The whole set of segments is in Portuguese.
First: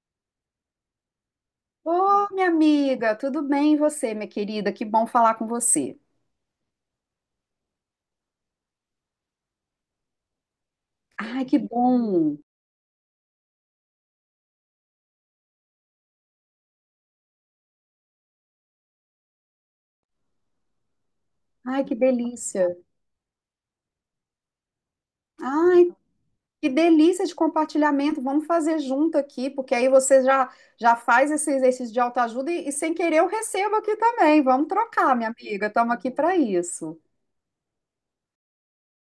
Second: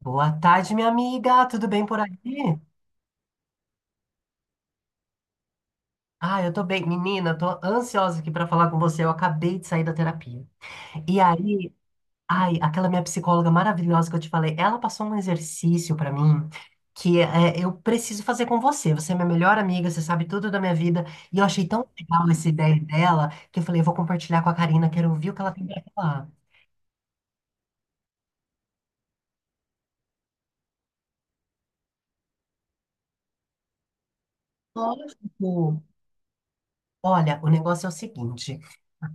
Boa tarde, minha amiga. Tudo bem por aí? Ô, minha amiga, tudo bem e você, minha querida? Que bom falar com você. Ah, eu tô bem. Menina, tô ansiosa aqui pra falar com você. Eu acabei de sair da terapia. E Ai, que aí, bom. ai, aquela minha psicóloga maravilhosa que eu te falei, ela passou um exercício pra mim que é, eu preciso fazer com você. Você é minha melhor amiga, você sabe tudo da minha vida. E eu achei Ai, tão que legal essa delícia. ideia dela que eu falei, eu vou compartilhar com a Karina, quero ouvir o que ela tem pra Ai, falar. que delícia de compartilhamento. Vamos fazer junto aqui, porque aí você já faz esse exercício de autoajuda e sem querer eu recebo aqui também. Vamos trocar, minha amiga. Lógico. Estamos aqui para isso. Olha, o negócio é o seguinte.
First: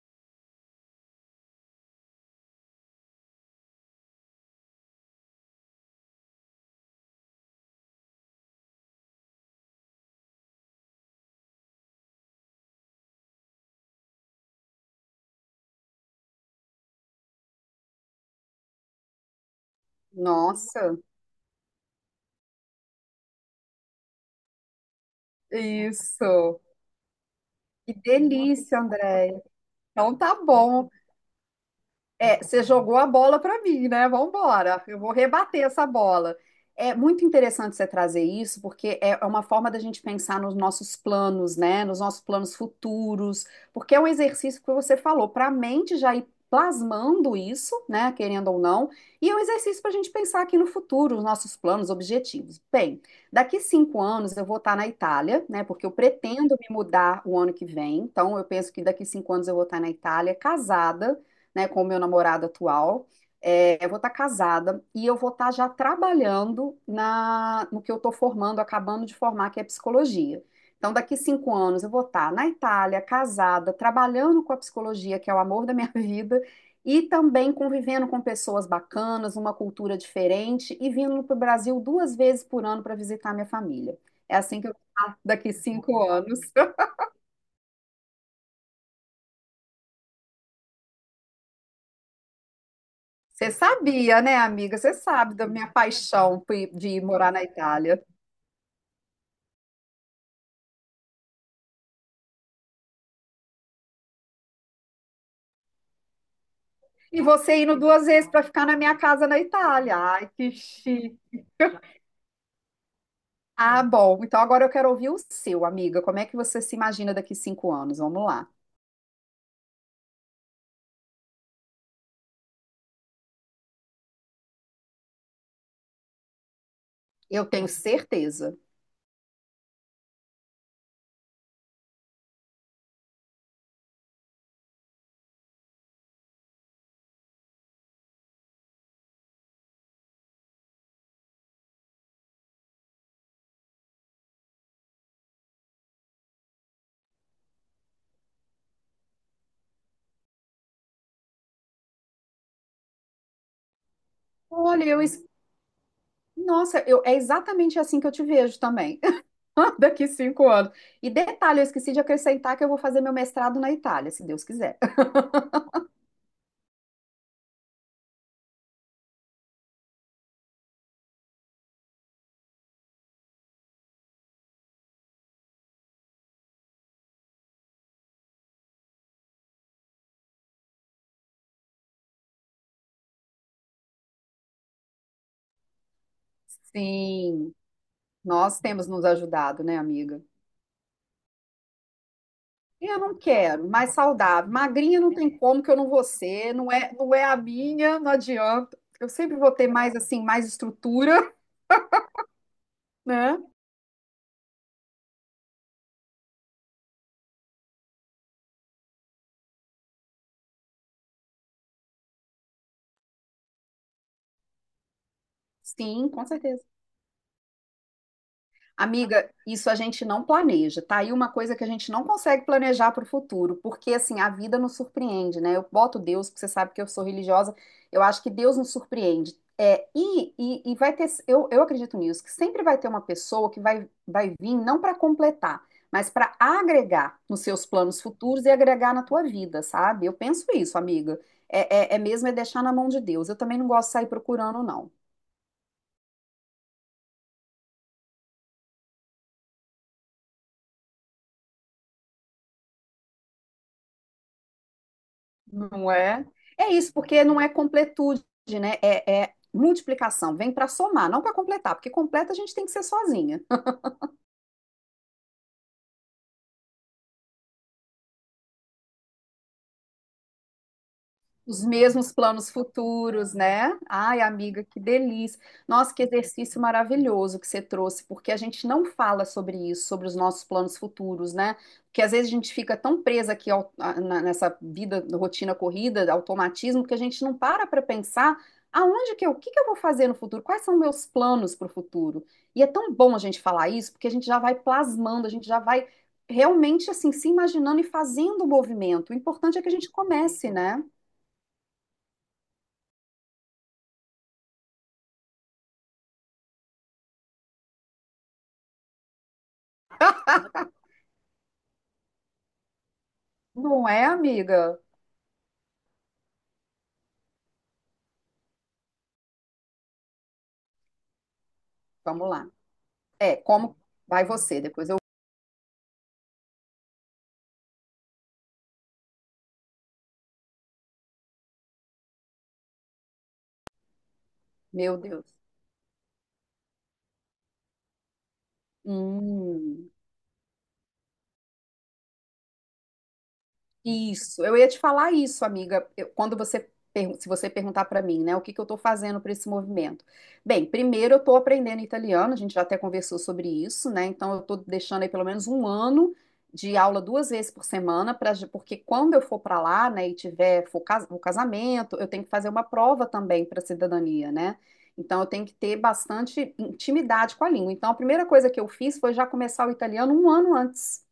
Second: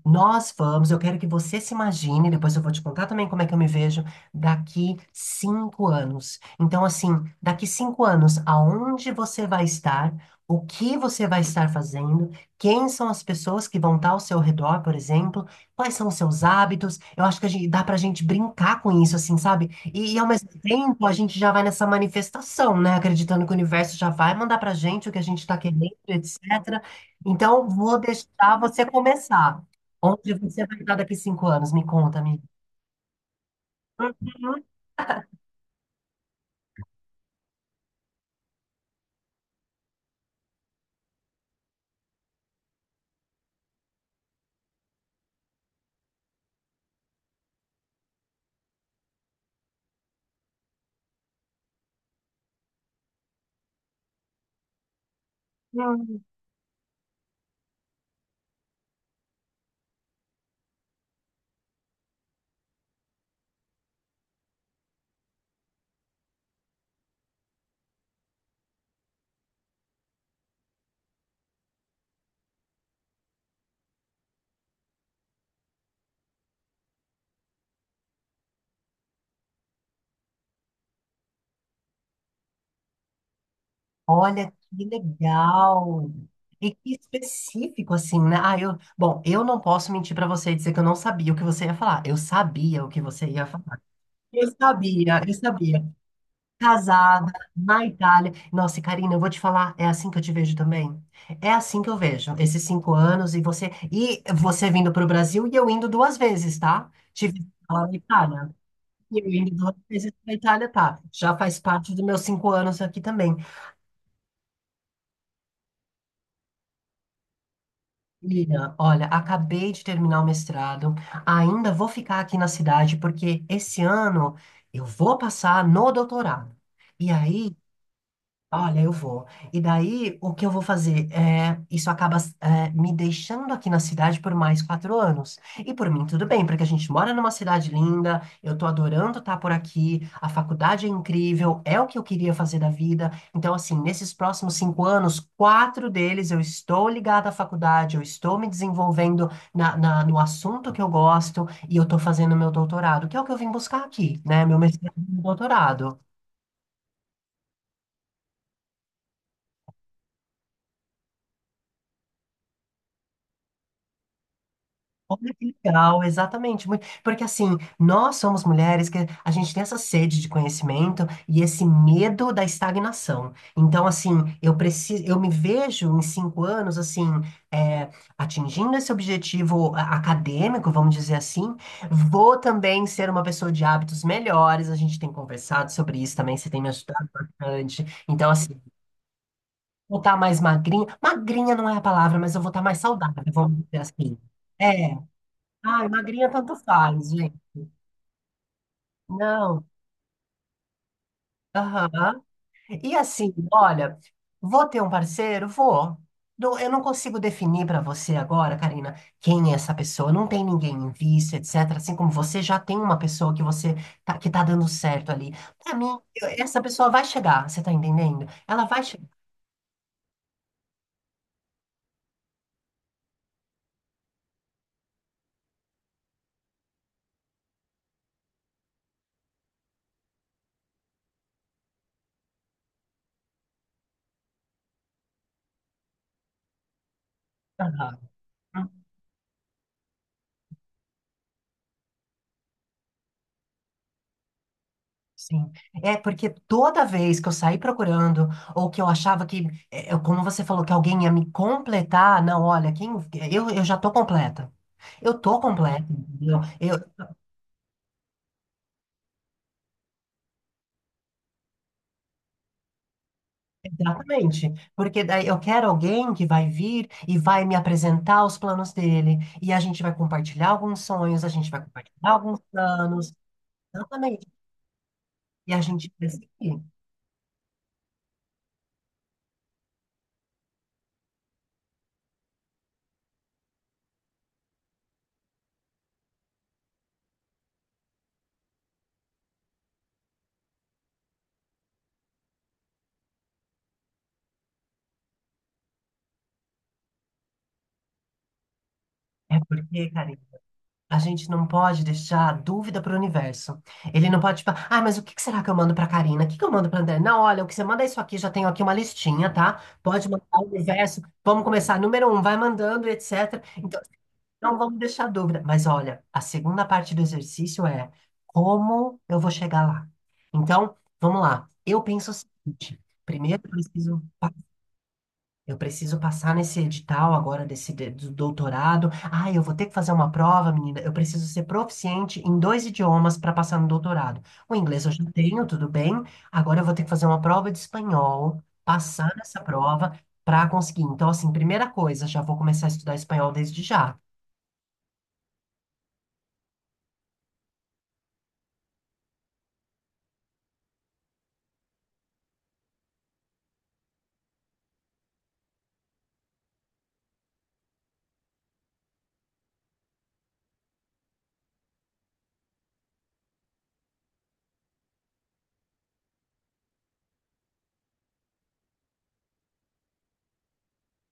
Nós vamos, eu quero que você se imagine, depois eu vou te contar também como é que eu me vejo daqui 5 anos. Então, assim, daqui 5 anos, aonde você vai estar, o que você vai estar fazendo, quem são as pessoas que vão estar ao seu redor, por exemplo, quais são os seus hábitos. Eu acho que a gente, dá pra gente brincar com isso, assim, sabe? E ao mesmo Nossa, tempo, a gente já vai nessa manifestação, né? Acreditando que o universo já vai mandar pra gente o que a gente tá querendo, isso. etc. Então, Que vou deixar delícia, você Andréia. começar. Então Onde tá você vai bom. estar daqui 5 anos? Me conta, É, amiga. você jogou a bola para mim, né? Vamos embora, eu vou rebater essa bola. É muito interessante você trazer isso, porque é uma forma da gente pensar nos nossos planos, né? Nos nossos planos futuros, porque é um exercício que você falou, para a mente já ir plasmando isso, né? Querendo ou não, e é um exercício para a gente pensar aqui no futuro, os nossos planos, objetivos. Bem, daqui 5 anos eu vou estar na Itália, né? Porque eu Uhum. pretendo me mudar o ano que vem, então eu penso que daqui 5 anos eu vou estar na Itália, casada, né, com o meu namorado atual. É, eu vou estar casada e eu vou estar já trabalhando na, no que eu estou formando, acabando de formar, que é psicologia. Então, daqui 5 anos, eu vou estar na Itália, casada, trabalhando com a psicologia, que é o amor da minha vida, e também convivendo com pessoas bacanas, uma cultura diferente, e vindo para o Brasil 2 vezes por ano para visitar minha família. É Olha assim que eu vou que estar daqui cinco legal. anos. E que específico, assim, né? Ah, eu... Bom, eu não posso mentir pra você e dizer que eu não sabia o que você ia falar. Eu sabia o que você ia Você falar. sabia, né, Eu amiga? Você sabia, eu sabe da minha sabia. paixão de ir morar Casada, na na Itália. Itália. Nossa, e Karina, eu vou te falar, é assim que eu te vejo também. É assim que eu vejo, esses 5 anos e você... E você vindo pro Brasil e eu indo duas vezes, tá? E Tive você indo lá na 2 vezes para Itália. ficar na minha E eu casa na ainda não Itália. fiz isso Ai, na que Itália, tá? chique. Já faz parte dos meus 5 anos aqui também. Ah, bom. Então agora eu quero ouvir o seu, amiga. Como é que você se imagina daqui 5 anos? Vamos lá. Lina, olha, acabei de terminar o mestrado, ainda vou ficar aqui na cidade, porque esse ano eu vou passar no doutorado. E Eu aí, tenho certeza. olha, eu vou. E daí, o que eu vou fazer? É, isso acaba, é, me deixando aqui na cidade por mais 4 anos. E por mim, tudo bem, porque a gente mora numa cidade linda, eu tô adorando estar por aqui, a faculdade é incrível, é o que eu queria fazer da vida. Então, assim, nesses próximos 5 anos, quatro deles eu estou ligada à faculdade, eu estou me desenvolvendo no assunto que eu gosto e eu tô fazendo meu doutorado, que é o que eu vim buscar aqui, né? Meu Olha, mestrado e eu. meu es- doutorado. Nossa, eu, é exatamente assim que eu te vejo também, daqui cinco anos. E detalhe, eu esqueci de acrescentar que eu vou fazer meu mestrado na Itália, se Deus quiser. Olha que legal, exatamente. Muito- Porque assim, nós somos mulheres que a gente tem essa sede de conhecimento e esse medo da estagnação. Então, assim, eu preciso, eu me vejo em 5 anos, assim, é, atingindo esse objetivo acadêmico, vamos dizer assim. Vou também ser uma pessoa de hábitos melhores. A gente tem conversado sobre isso também, você tem me ajudado Sim, bastante. Então, nós assim, temos nos ajudado, né, vou estar amiga? mais magrinha. Magrinha não é a palavra, mas eu vou estar mais Eu não saudável, vamos quero, dizer mais assim. saudável. É. Magrinha não tem como que eu Ai, não vou magrinha ser, tanto não é, faz, não é gente. a minha, não adianta. Eu sempre vou Não. ter mais assim, mais estrutura, Aham. E assim, né? olha, vou ter um parceiro? Vou. Não- Eu não consigo definir para você agora, Karina, quem é essa pessoa. Não tem ninguém em vista, etc. Assim como você já tem uma pessoa que você tá, que tá dando certo ali. Para mim, Sim, com eu- essa certeza. pessoa vai chegar, você tá entendendo? Ela vai chegar. Amiga, isso a gente não planeja, tá? E uma coisa que a gente não consegue planejar para o futuro, porque assim, a vida nos surpreende, né? Eu boto Deus, porque você sabe que eu sou religiosa, eu acho que Deus nos surpreende. É, e vai ter, eu acredito nisso, que sempre vai ter uma pessoa que vai vir não para completar, mas para agregar nos seus Aham. planos futuros e agregar na tua vida, sabe? Eu penso isso, amiga. É mesmo é deixar na mão de Deus. Eu também não gosto de sair procurando, não. Sim. É porque toda vez que eu saí procurando, ou que eu achava que, como você falou, que alguém ia me completar, não, olha, quem, eu já tô completa. Eu tô completa, Não é? entendeu? É Eu, isso, porque não é completude, né? É, é multiplicação, vem para somar, não para completar, porque completa a gente tem que ser sozinha. exatamente. Porque daí eu quero alguém que vai vir e vai me apresentar os planos dele. E a gente vai compartilhar alguns sonhos, a gente vai Os compartilhar mesmos alguns planos planos. futuros, né? Ai, Exatamente. amiga, que delícia. E a Nossa, gente que vai seguir. exercício maravilhoso que você trouxe, porque a gente não fala sobre isso, sobre os nossos planos futuros, né? Porque às vezes a gente fica tão presa aqui nessa vida, rotina corrida, automatismo, que a gente não para pensar o que que eu vou fazer no futuro, quais são meus planos para o futuro. E é tão bom a gente falar isso, porque a gente já vai plasmando, a gente já vai realmente assim se imaginando e fazendo o movimento. O É importante é que a porque, gente cara, comece, né? a gente não pode deixar dúvida para o universo. Ele não pode, tipo, ah, mas o que que será que eu mando para Karina? O que que eu mando para André? Não, olha, o que você manda é isso aqui, já tenho aqui uma listinha, tá? Pode mandar o universo, vamos começar. Número um, vai mandando, etc. Então, Não assim, é, não vamos amiga? deixar dúvida. Mas olha, a segunda parte do exercício é como eu vou chegar lá. Então, vamos lá. Eu penso o Vamos lá. seguinte: É, primeiro, eu como preciso. vai você? Depois eu. Eu preciso passar nesse edital agora desse do doutorado. Ah, eu vou ter que fazer uma prova, menina. Eu preciso ser proficiente em dois idiomas para passar no doutorado. O inglês eu Meu já Deus. tenho, tudo bem. Agora eu vou ter que fazer uma prova de espanhol, passar nessa Hum. prova para conseguir. Então, assim, primeira coisa, já vou começar a estudar espanhol desde já. Isso, eu ia te falar isso, amiga, quando você pergun- se você perguntar para mim, né, o que que eu estou fazendo para esse movimento? Bem, primeiro eu estou aprendendo italiano, a gente já até conversou sobre isso, né? Então eu estou deixando aí pelo menos um ano de aula 2 vezes por semana, porque quando eu for para lá, né, e o casamento, eu tenho que fazer uma prova também para cidadania, né? Então eu tenho que ter bastante intimidade com a língua. Então a primeira coisa que eu fiz foi já começar o italiano um ano antes,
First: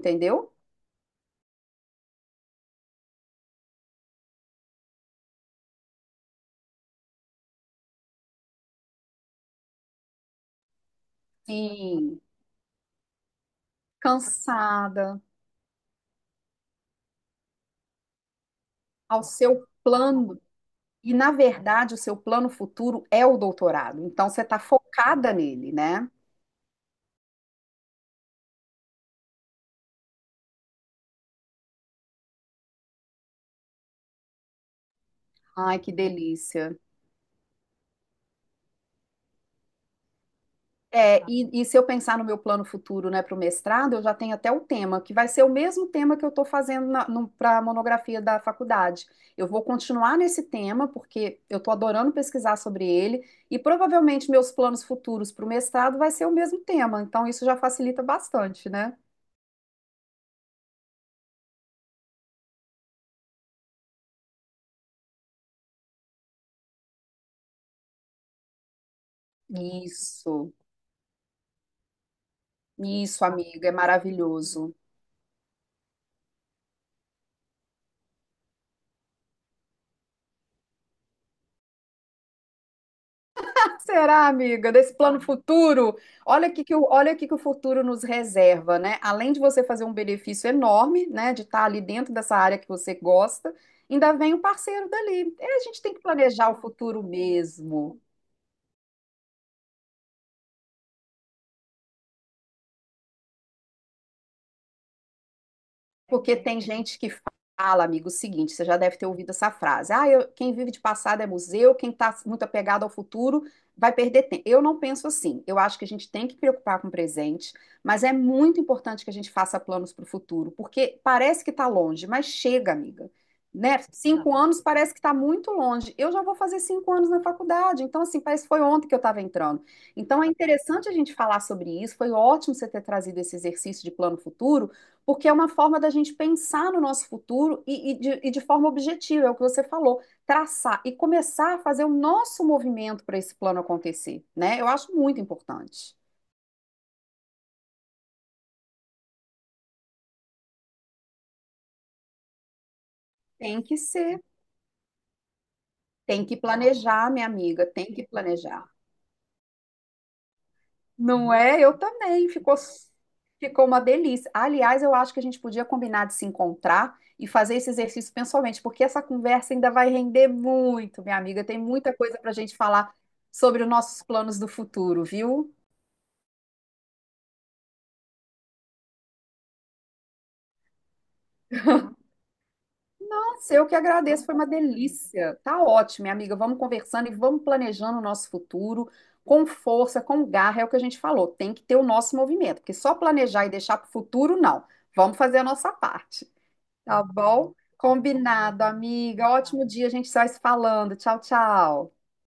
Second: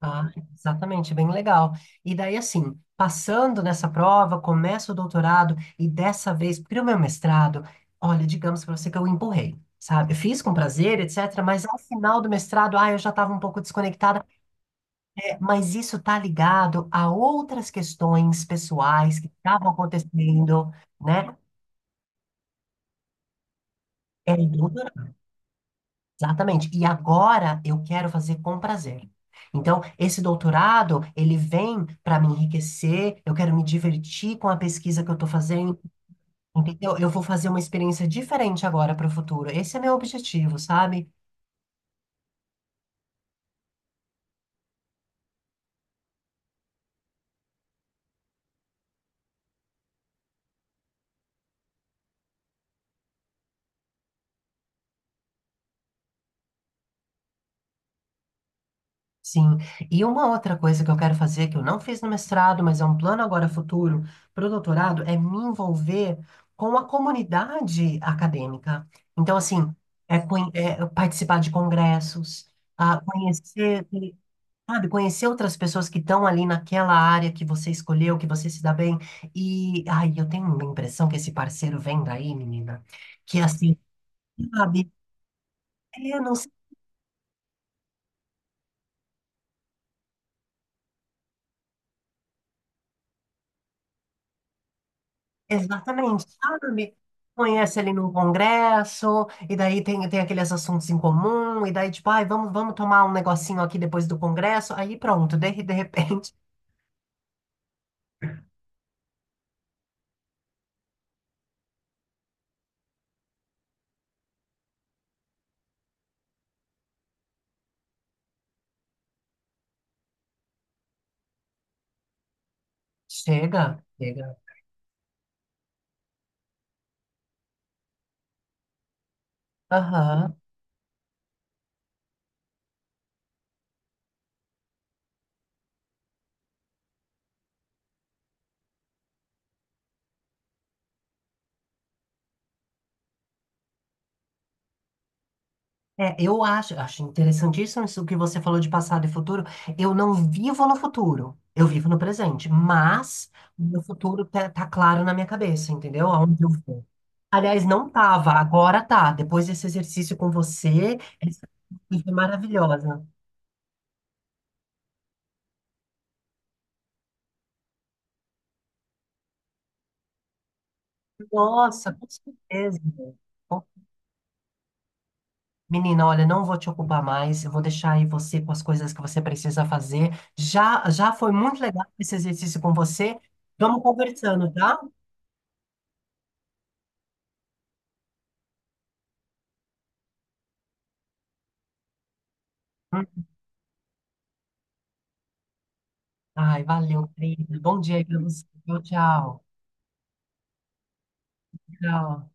Ah, exatamente, bem legal. E daí, assim, passando nessa prova, começo o doutorado, e dessa vez, para o meu mestrado, olha, digamos para você que eu empurrei sabe? Eu fiz com prazer, etc., mas ao Sim. final do mestrado, ah, eu já estava um pouco desconectada, Cansada, é, mas isso tá ligado a outras questões pessoais ao que seu estavam plano. acontecendo, E, na né? verdade, o seu plano futuro é o doutorado. Então, É, você está focada nele, né? exatamente. E agora eu quero fazer com prazer. Então, esse doutorado, ele vem para me enriquecer, eu quero me divertir com a pesquisa que eu estou fazendo, Ai, que delícia. entendeu? Eu vou fazer uma experiência diferente agora para o futuro. Esse é meu objetivo, sabe? É, e se eu pensar no meu plano futuro, né, para o mestrado, eu já tenho até o tema, que vai ser o mesmo tema que eu estou fazendo para a monografia da faculdade. Eu vou continuar nesse tema, porque eu estou adorando pesquisar sobre ele, e provavelmente meus planos futuros para o mestrado vai ser o mesmo tema. Então, isso já facilita bastante, né? Sim. E uma outra coisa que eu quero fazer, que eu não fiz no mestrado, mas é um plano agora futuro para o doutorado, é me envolver com a comunidade acadêmica. Então, assim, é, Isso. é participar de congressos, ah, Isso, amiga, é conhecer maravilhoso. sabe, conhecer outras pessoas que estão ali naquela área que você escolheu, que você se dá bem. E, ai, eu tenho uma impressão que esse parceiro vem daí, menina, que assim, Será, amiga, sabe? desse plano futuro? É, não sei Olha o que que o futuro nos reserva, né? Além de você fazer um benefício enorme, né, de estar ali dentro dessa área que você gosta, ainda vem o parceiro dali. É, a gente tem que exatamente, planejar o sabe? futuro Conhece ali mesmo. num congresso, e daí tem aqueles assuntos em comum, e daí tipo, ai, vamos tomar um negocinho aqui depois do congresso. Aí pronto, de repente, Porque tem gente que fala, amigo, o seguinte, você já deve ter ouvido essa frase. Ah, quem vive de passado é museu, quem está muito apegado ao futuro vai perder tempo. Eu não penso assim. Eu acho que a gente tem que preocupar com o presente, mas é muito importante que a gente faça planos para o futuro, porque parece que está longe, mas chega, amiga. Né? chega, Cinco chega. anos parece que está muito longe. Eu já vou fazer 5 anos na faculdade, então assim, parece que foi ontem que eu estava entrando. Então é Aham. interessante a gente falar sobre isso. Foi ótimo você ter trazido esse exercício de plano futuro, porque é uma forma da gente pensar no nosso futuro e de forma objetiva, é o que você falou, traçar e começar a fazer o nosso movimento para esse plano acontecer, né? Eu acho muito importante. É, eu acho, acho interessantíssimo isso que você falou de passado e futuro. Eu não vivo no futuro, eu vivo no presente, mas o Tem que meu ser, futuro tá claro na minha cabeça, entendeu? tem que Aonde eu vou. planejar, minha Aliás, amiga, tem não que tava, planejar. agora tá. Depois desse exercício com você, Não essa é? Eu coisa foi também, maravilhosa. ficou uma delícia. Aliás, eu acho que a gente podia combinar de se encontrar e fazer esse exercício pessoalmente, porque essa conversa ainda vai render muito, minha amiga, tem Nossa, muita com coisa para a gente certeza. falar sobre Bom, os nossos planos do futuro, viu? menina, olha, não vou te ocupar mais, eu vou deixar aí você com as coisas que você precisa fazer. Já foi muito legal esse exercício com você. Nossa, eu que Vamos agradeço, foi uma conversando, tá? delícia. Tá ótimo, minha amiga. Vamos conversando e vamos planejando o nosso futuro com força, com garra, é o que a gente falou. Tem que ter o nosso movimento, porque só planejar e deixar para o futuro, não. Vamos fazer a nossa parte, Ai, tá valeu, bom? querido. Bom dia aí pra você. Combinado, Tchau, amiga. tchau. Ótimo dia, a gente sai se falando. Tchau, tchau. Tchau.